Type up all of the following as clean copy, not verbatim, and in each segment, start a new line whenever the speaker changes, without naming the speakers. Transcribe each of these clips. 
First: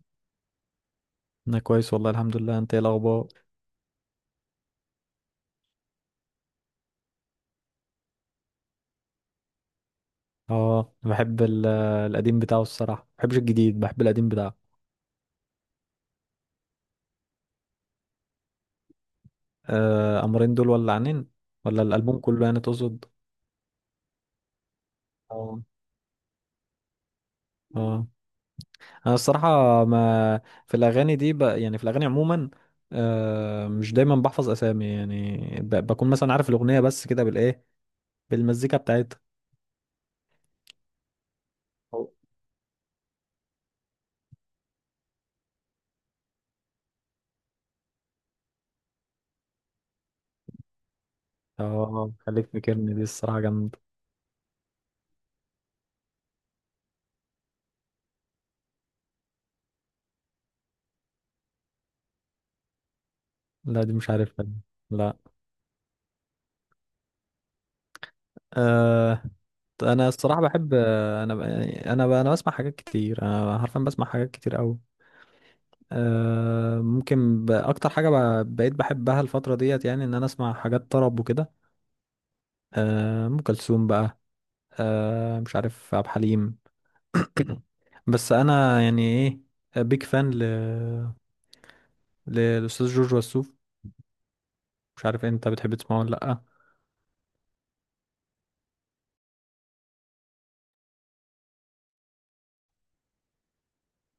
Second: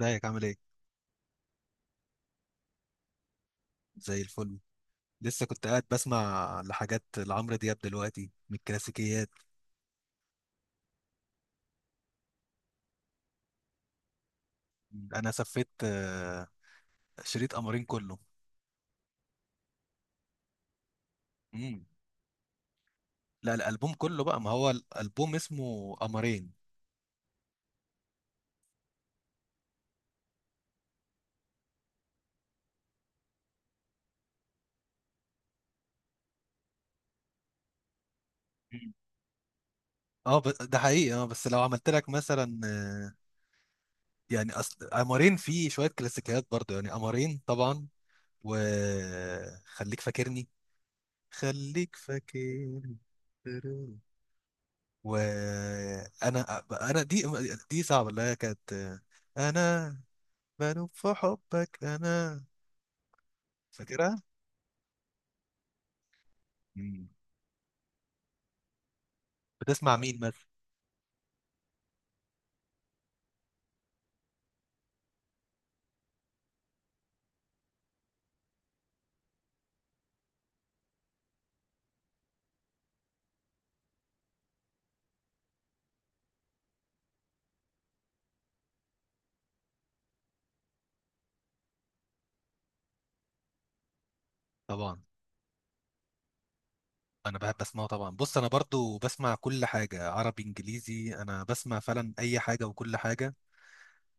ازيك عامل ايه؟
انا كويس والله الحمد لله. انت ايه الاخبار؟
زي الفل. لسه كنت قاعد بسمع لحاجات لعمرو دياب دلوقتي من الكلاسيكيات.
اه، أنا بحب القديم بتاعه الصراحه، ما بحبش الجديد، بحب القديم بتاعه.
انا سفيت، شريط قمرين كله.
آه، امرين دول ولا عنين، ولا
مم.
الالبوم كله يعني تقصد؟
لا، الالبوم كله بقى، ما هو الالبوم
اه.
اسمه قمرين.
اه. انا الصراحه ما في الاغاني دي يعني في الاغاني عموما، آه، مش دايما بحفظ اسامي يعني، بكون مثلا عارف الاغنيه بس كده بالايه، بالمزيكا
مم.
بتاعتها.
اه، ده حقيقي. اه، بس لو عملت لك مثلا، يعني اصل قمرين فيه شوية كلاسيكيات برضه، يعني قمرين طبعا. وخليك فاكرني، خليك
اه، خليك فاكرني
فاكرني.
دي الصراحه جامده.
وانا دي، دي صعبه، اللي هي كانت، انا بنوب في حبك انا.
لا، دي مش
فاكرها.
عارفها دي. لا.
مم.
آه،
بتسمع
انا
مين
الصراحه
مثلا؟
بحب، انا ب- يعني انا ب- انا بسمع حاجات كتير، انا حرفيا بسمع حاجات كتير قوي. أه، ممكن اكتر حاجه بقيت بحبها الفتره ديت، يعني ان انا اسمع حاجات طرب وكده. أه، ام كلثوم بقى. أه، مش عارف، عبد الحليم. بس انا يعني ايه، بيك فان للاستاذ جورج وسوف.
طبعا
مش عارف انت بتحب تسمعه ولا لا.
انا بحب اسمعه طبعا. بص، انا برضو بسمع كل حاجه، عربي انجليزي، انا بسمع فعلا اي حاجه وكل حاجه.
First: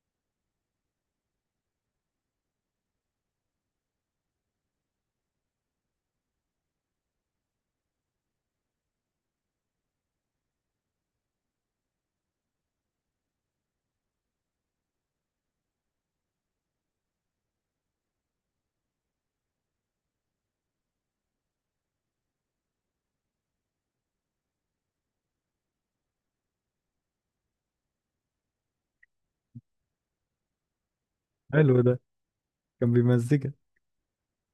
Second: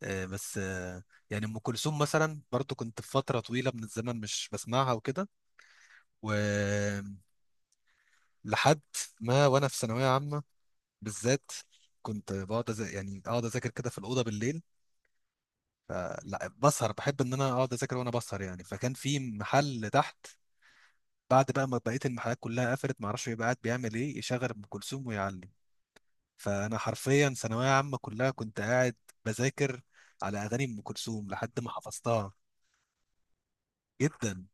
بس يعني ام كلثوم مثلا، برضو كنت في فتره طويله من الزمن مش بسمعها وكده. ولحد ما وانا في ثانويه عامه بالذات، كنت بقعد يعني اقعد اذاكر كده في الاوضه بالليل. فلا بسهر، بحب ان انا اقعد اذاكر وانا بسهر. يعني فكان في محل تحت، بعد بقى ما بقيه المحلات كلها قفلت، ما اعرفش بيبقى قاعد بيعمل ايه، يشغل ام كلثوم ويعلم. فانا حرفيا ثانويه عامه كلها كنت قاعد بذاكر على اغاني ام كلثوم لحد ما
حلو ده،
حفظتها.
كان بيمزجك.
جدا.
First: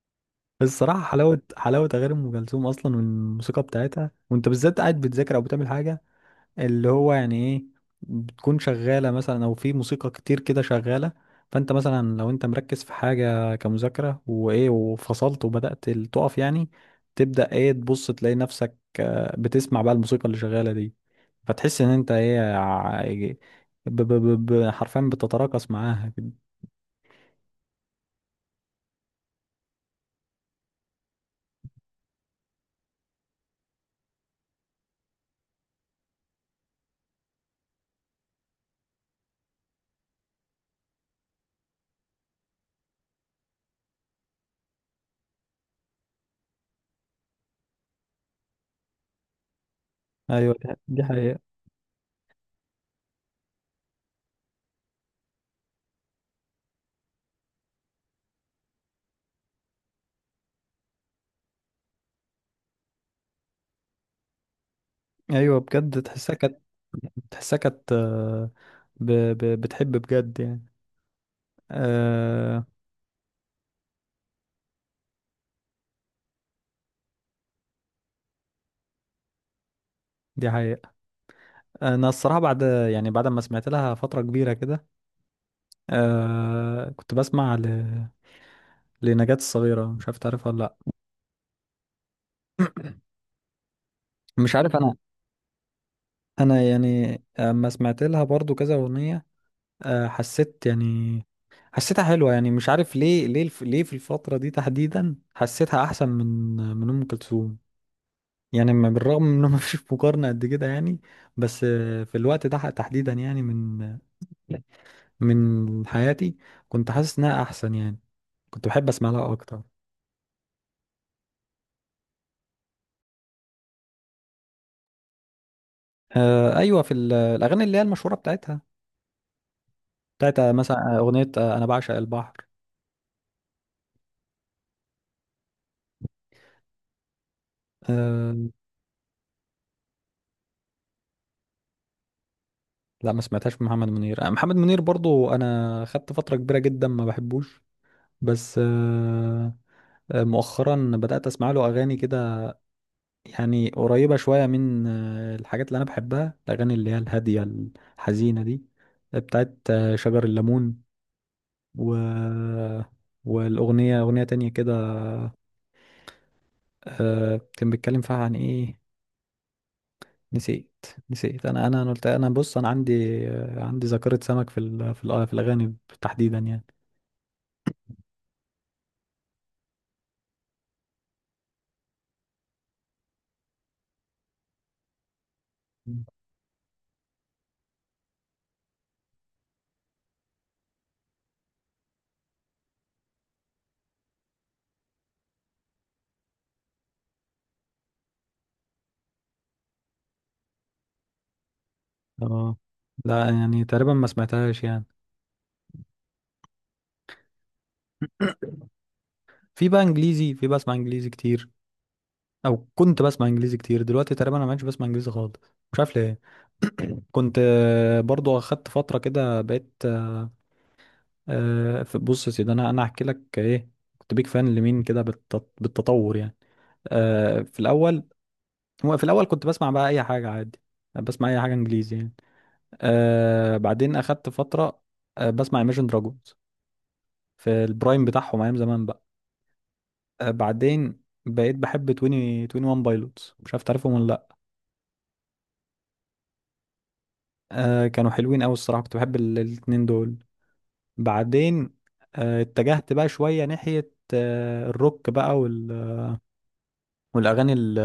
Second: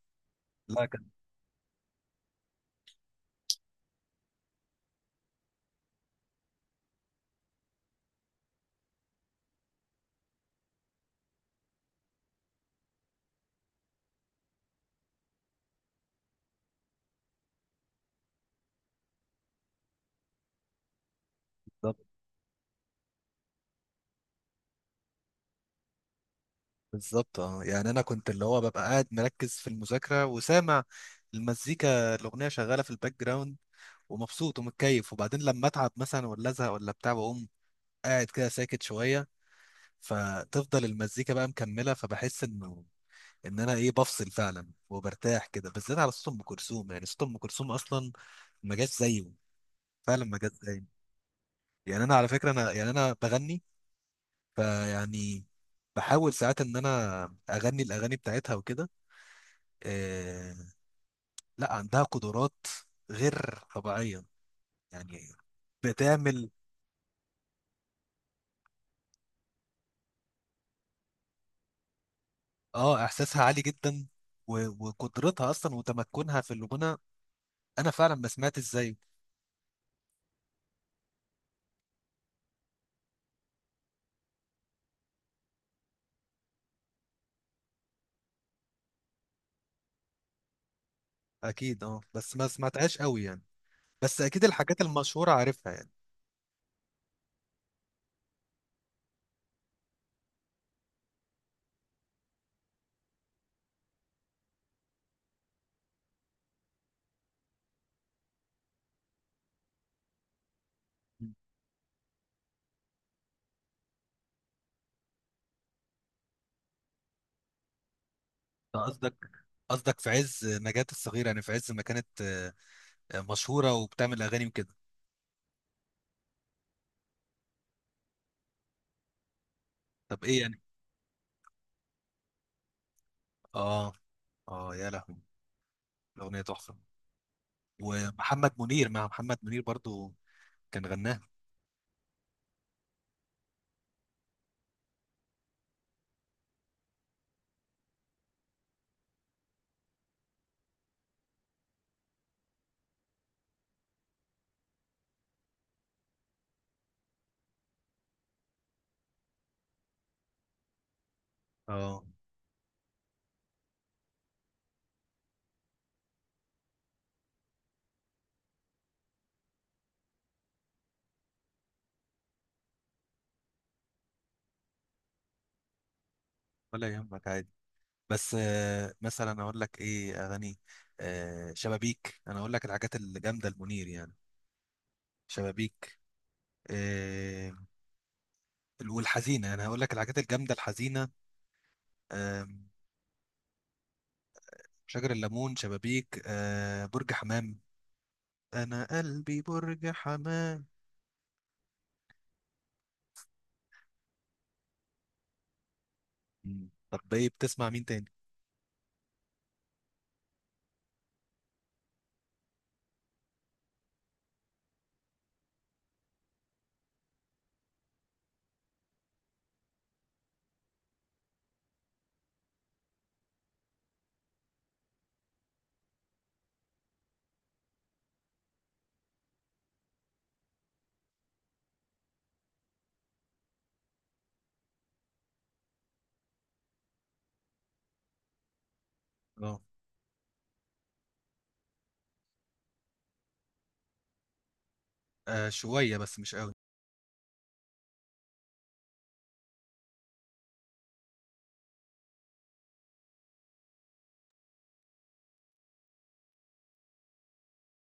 بس
لا،
الصراحه
كان
حلاوه، حلاوه اغاني ام كلثوم اصلا والموسيقى بتاعتها، وانت بالذات قاعد بتذاكر او بتعمل حاجه، اللي هو يعني ايه، بتكون شغالة مثلا او في موسيقى كتير كده شغالة. فانت مثلا لو انت مركز في حاجة كمذاكرة وايه، وفصلت وبدأت تقف يعني، تبدأ ايه، تبص تلاقي نفسك بتسمع بقى الموسيقى اللي شغالة دي. فتحس ان
بالظبط.
انت ايه، حرفيا بتتراقص معاها كده.
بالظبط، اه. يعني انا كنت اللي هو ببقى قاعد مركز في المذاكره، وسامع المزيكا الاغنيه شغاله في الباك جراوند، ومبسوط ومتكيف. وبعدين لما اتعب مثلا، ولا ازهق ولا بتاع، واقوم قاعد كده ساكت شويه، فتفضل المزيكا بقى مكمله، فبحس انه ان انا ايه، بفصل فعلا وبرتاح كده، بالذات على صوت ام كلثوم. يعني صوت ام كلثوم اصلا ما جاش زيه، فعلا ما جاش
ايوه، دي
زيه.
دي حقيقة.
يعني انا على فكره، انا يعني انا بغني، فيعني بحاول ساعات ان انا اغني الاغاني بتاعتها وكده. إيه. لا، عندها قدرات غير طبيعيه، يعني
ايوه بجد، تحسها
بتعمل.
كانت، تحسها كانت، بتحب بجد يعني. آه،
اه، احساسها عالي جدا، وقدرتها اصلا وتمكنها في الغنى. انا فعلا ما سمعتش زيه.
دي حقيقة. انا الصراحه بعد، يعني بعد ما سمعت لها فتره كبيره كده، آه كنت بسمع لنجاة الصغيره، مش عارف تعرفها ولا لا.
اكيد اه، بس ما سمعتهاش قوي يعني. بس اكيد
مش عارف
الحاجات
انا،
المشهوره عارفها يعني.
انا يعني اما سمعت لها برضو كذا اغنيه، آه حسيت يعني، حسيتها حلوه، يعني مش عارف ليه، ليه في الفتره دي تحديدا حسيتها احسن من، من ام كلثوم يعني. بالرغم من انه ما فيش مقارنه قد كده يعني. بس آه، في الوقت ده تحديدا، يعني من، من حياتي، كنت حاسس انها احسن يعني، كنت
أنت
بحب اسمع
قصدك
لها اكتر.
قصدك في عز نجاة الصغيره، يعني في عز ما كانت، مشهوره وبتعمل اغاني وكده.
آه، ايوه، في الاغاني اللي هي المشهوره بتاعتها،
طب ايه
بتاعت آه،
يعني؟
مثلا اغنيه آه، انا بعشق البحر.
اه. اه يا لهوي، الاغنيه تحفه. ومحمد
آه.
منير مع محمد منير برضو كان غناها.
لا، ما سمعتهاش من محمد منير. آه، محمد منير برضو انا خدت فتره كبيره جدا ما بحبوش. بس آه، آه، مؤخرا بدات اسمع له اغاني كده، يعني قريبه شويه من آه، الحاجات اللي انا بحبها، الاغاني اللي هي الهاديه الحزينه دي، بتاعت آه، شجر الليمون، و،
اه.
والاغنيه، اغنيه تانية كده، آه كان بيتكلم فيها عن ايه، نسيت، نسيت، انا قلت، انا بص انا عندي، عندي ذاكرة سمك في في الاغاني تحديدا يعني.
ولا يهمك، عادي. بس، مثلا اقول لك ايه، اغاني شبابيك، انا اقول لك الحاجات الجامده المنير يعني، شبابيك، آه، والحزينه. انا هقول لك الحاجات الجامده الحزينه: آم، شجر الليمون، شبابيك، برج حمام، انا قلبي برج حمام.
اه. لا، يعني تقريبا ما سمعتهاش يعني.
مم. طب ايه، بتسمع مين تاني؟
في بقى انجليزي، في بسمع انجليزي كتير، او كنت بسمع انجليزي كتير، دلوقتي تقريبا انا ما بقتش بسمع انجليزي خالص، مش عارف ليه. كنت آه، برضو اخدت فترة كده بقيت آه، بص يا سيدي، انا هحكي لك ايه، كنت بيك فان لمين كده بالتطور يعني. آه، في الاول، هو في الاول كنت بسمع بقى اي حاجة عادي، بسمع اي حاجة انجليزي يعني. آه، بعدين اخدت فتره آه بسمع Imagine Dragons في البرايم بتاعهم ايام زمان بقى.
اه،
آه بعدين بقيت بحب 20 21 بايلوتس، مش عارف تعرفهم ولا لا.
شويه بس مش قوي.
آه، كانوا حلوين قوي الصراحه، كنت بحب الاتنين دول. بعدين آه اتجهت بقى شويه ناحيه آه الروك بقى، وال والاغاني ال-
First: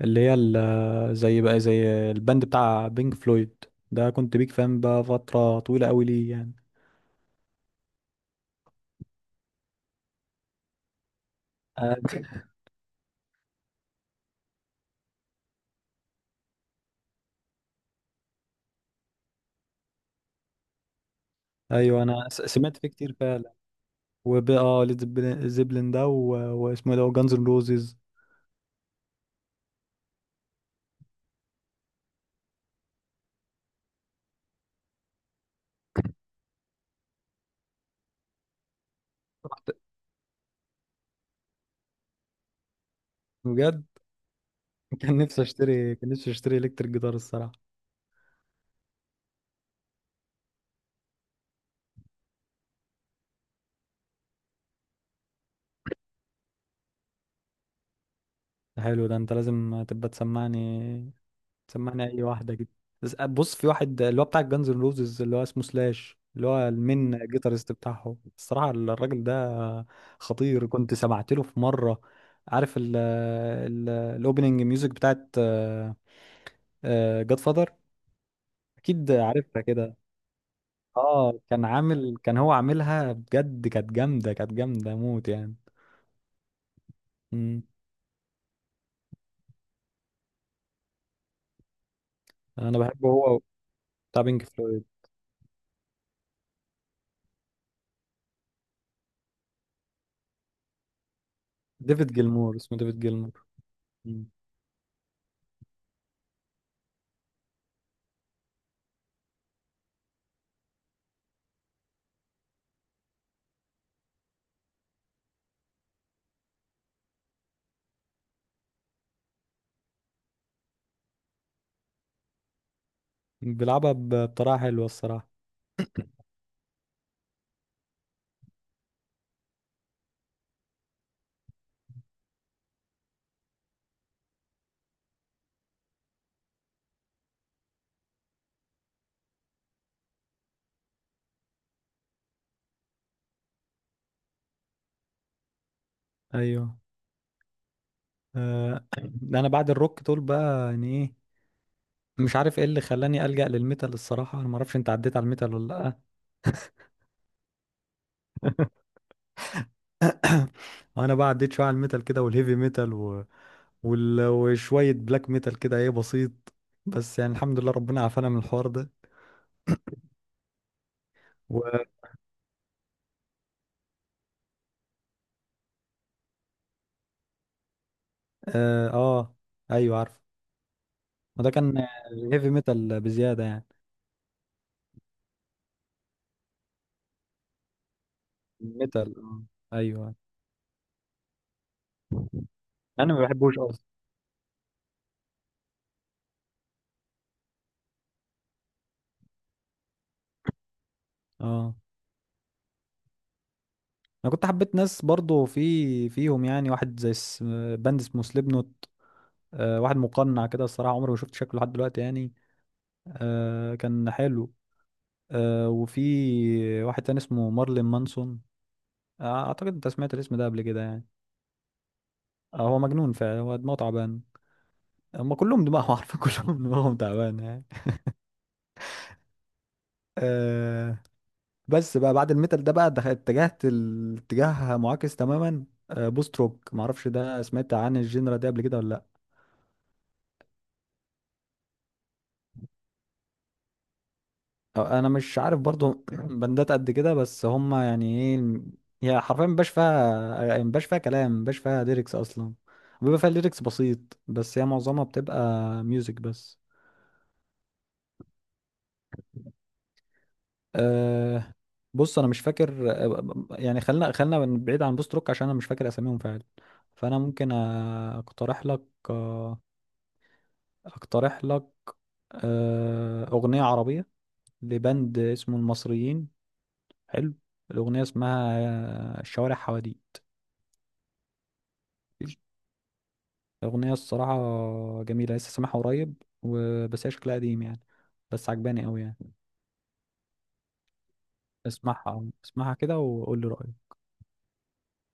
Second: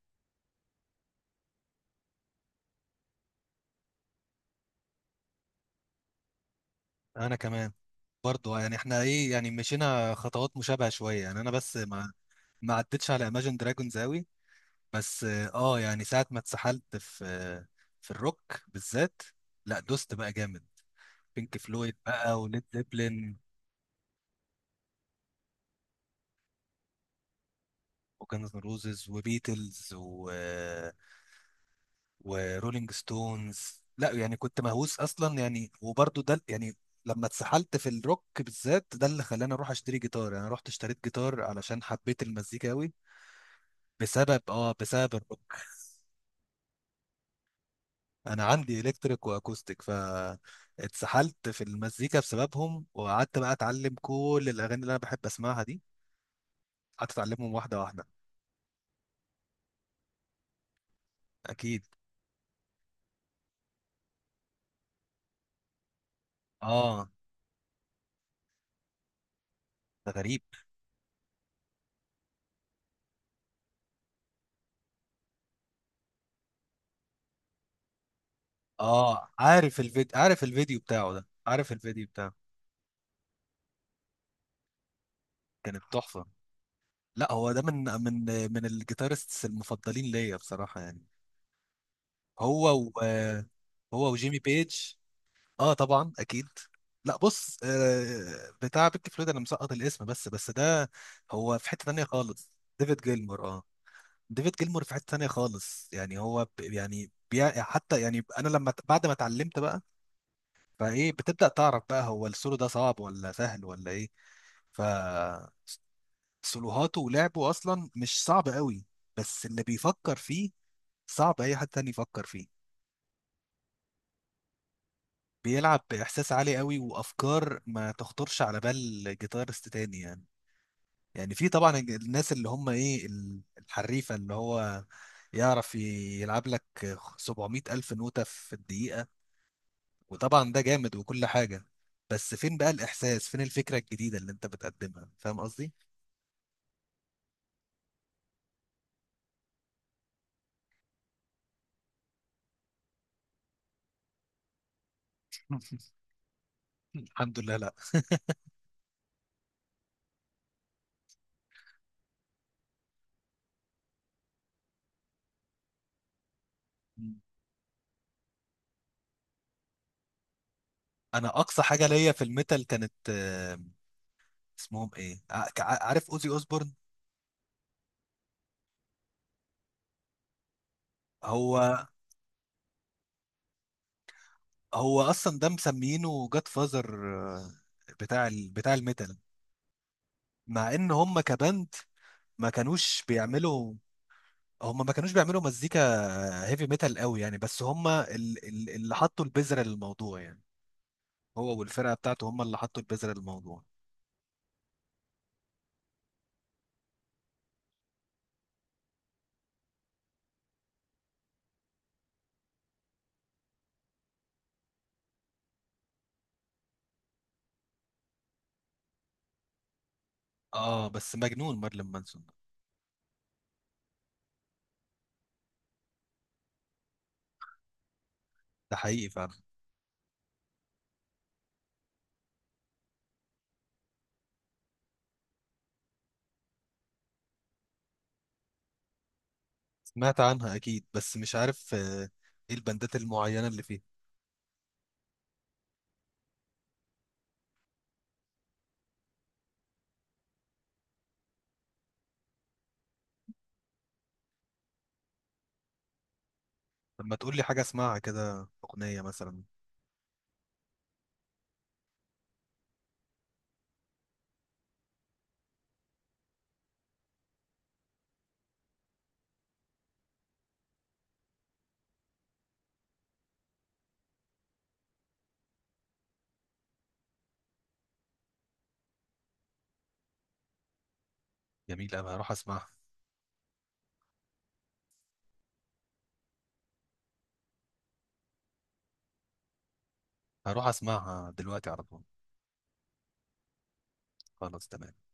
اللي هي ال- زي بقى، زي البند بتاع بينك فلويد، ده كنت بيك فان بقى فتره طويله قوي ليه يعني.
انا كمان برضو، يعني احنا ايه، يعني مشينا خطوات مشابهه شويه. يعني انا بس
آه،
ما ما عدتش على Imagine Dragons قوي. بس اه، يعني ساعه ما اتسحلت في، في الروك بالذات، لا دوست بقى جامد. بينك فلويد
ايوه، انا
بقى، وليد
سمعت فيه كتير
زيبلين،
فعلا. وبقى اه، ليد زيبلين، واسمه إيه ده، جانز اند روزز،
وكانز روزز، وبيتلز، ورولينج ستونز. لا يعني كنت مهووس اصلا يعني، وبرضه ده يعني. لما اتسحلت في الروك بالذات، ده اللي خلاني اروح اشتري جيتار. يعني انا رحت اشتريت جيتار علشان حبيت المزيكا قوي،
بجد.
بسبب
كان نفسي
الروك.
اشتري، كان نفسي اشتري الكتريك جيتار الصراحه.
انا عندي الكتريك واكوستيك، ف اتسحلت في المزيكا بسببهم، وقعدت بقى اتعلم كل الاغاني اللي انا بحب اسمعها دي، قعدت اتعلمهم واحده واحده.
ده حلو ده، انت لازم تبقى تسمعني،
اكيد.
تسمعني اي واحده كده. بس آه، بص، في واحد اللي هو بتاع جانز اند روزز، اللي هو اسمه سلاش، اللي هو
اه،
المين جيتارست بتاعهم. الصراحه الراجل ده
ده غريب.
خطير. كنت سمعت له في مره، عارف ال، ال الاوبننج ميوزك بتاعت جاد فادر، اكيد
اه،
عارفها
عارف
كده.
الفيديو عارف الفيديو بتاعه، ده
اه، كان
عارف الفيديو
عامل،
بتاعه.
كان هو عاملها بجد، كانت جامدة، كانت جامدة موت يعني.
كانت تحفه. لا، هو ده
مم.
من الجيتارستس المفضلين ليا بصراحة يعني. هو
انا
و
بحبه هو،
هو
بتاع
وجيمي
بينك
بيج.
فلويد،
اه طبعا اكيد. لا، بص، بتاع بيك فلويد انا مسقط الاسم، بس ده هو في حتة تانية
ديفيد
خالص.
جيلمور، اسمه ديفيد
ديفيد جيلمور،
جيلمور.
اه.
مم.
ديفيد جيلمور في حتة تانية خالص. يعني هو يعني حتى، يعني انا لما بعد ما اتعلمت بقى، فايه بتبدأ تعرف بقى هو السولو ده صعب ولا سهل ولا ايه. فسولوهاته ولعبه اصلا مش صعب قوي، بس اللي بيفكر فيه صعب اي حد تاني يفكر فيه.
بيلعبها بطريقة حلوة الصراحة.
بيلعب باحساس عالي قوي، وافكار ما تخطرش على بال جيتارست تاني يعني. يعني في طبعا الناس اللي هم ايه، الحريفه، اللي هو يعرف يلعب لك 700 الف نوته في الدقيقه، وطبعا ده جامد وكل حاجه. بس فين بقى الاحساس، فين الفكره الجديده اللي انت بتقدمها؟ فاهم قصدي؟
ايوه. آه. انا بعد الروك دول بقى يعني ايه، مش عارف ايه اللي خلاني ألجأ للميتال الصراحة. انا ما اعرفش انت عديت على الميتال ولا لا.
الحمد لله، لا.
انا بقى عديت شوية على الميتال كده، والهيفي ميتال و وشوية بلاك ميتال كده، ايه بسيط. بس يعني الحمد لله، ربنا عافانا من الحوار ده.
انا اقصى حاجه ليا في الميتال كانت، اسمهم ايه، عارف، اوزي اوزبورن.
اه، آه، ايوه عارف. وده
هو
كان هيفي ميتال بزياده يعني.
هو اصلا ده مسمينه جاد فازر، بتاع
ميتال،
الميتال.
آه، ايوه.
مع ان هم كباند ما كانوش
انا ما بحبوش
بيعملوا،
اصلا.
هم ما كانوش بيعملوا مزيكا هيفي ميتال قوي يعني. بس هم اللي حطوا البذرة للموضوع يعني. هو
اه،
والفرقة بتاعته هم اللي حطوا البذرة للموضوع.
انا كنت حبيت ناس برضو في، فيهم يعني، واحد زي باند اسمه سليب نوت، آه واحد مقنع كده الصراحه، عمري ما شفت شكله لحد دلوقتي يعني، آه كان حلو. آه وفي واحد تاني اسمه مارلين مانسون، آه اعتقد انت سمعت الاسم ده قبل كده
اه،
يعني.
بس مجنون مارلين مانسون ده.
آه هو مجنون فعلا، هو دماغه تعبان، هم كلهم دماغهم عارفين كلهم دماغهم تعبان يعني.
ده حقيقي فعلا.
آه، بس بقى بعد الميتال ده بقى، دخلت، اتجهت الاتجاه معاكس تماما، آه، بوست روك. معرفش ده سمعت عن الجينرا دي قبل كده ولا لا.
سمعت عنها اكيد، بس مش عارف ايه البندات المعينة اللي فيه.
آه، انا مش عارف برضو بندات قد كده، بس هم يعني ايه، هي حرفيا مبقاش فيها، مبقاش فيها كلام، مبقاش فيها ليركس اصلا، بيبقى فيها ليركس بسيط، بس هي معظمها بتبقى ميوزك بس.
لما تقول لي حاجة اسمعها كده، اغنية مثلا.
أه، بص انا مش فاكر، آه، يعني خلينا، خلينا بعيد عن بوست روك عشان انا مش فاكر اساميهم فعلا. فانا ممكن آه، اقترح لك، آه، اقترح لك آه، أغنية عربية لبند اسمه المصريين، حلو. الأغنية اسمها الشوارع حواديت.
جميلة أوي، هروح اسمعها.
الأغنية الصراحة جميلة، لسه سامعها قريب، وبس هي شكلها قديم يعني، بس عجباني أوي يعني.
هروح اسمعها دلوقتي على طول.
اسمعها، اسمعها كده وقول لي رأيك.
خلاص، تمام.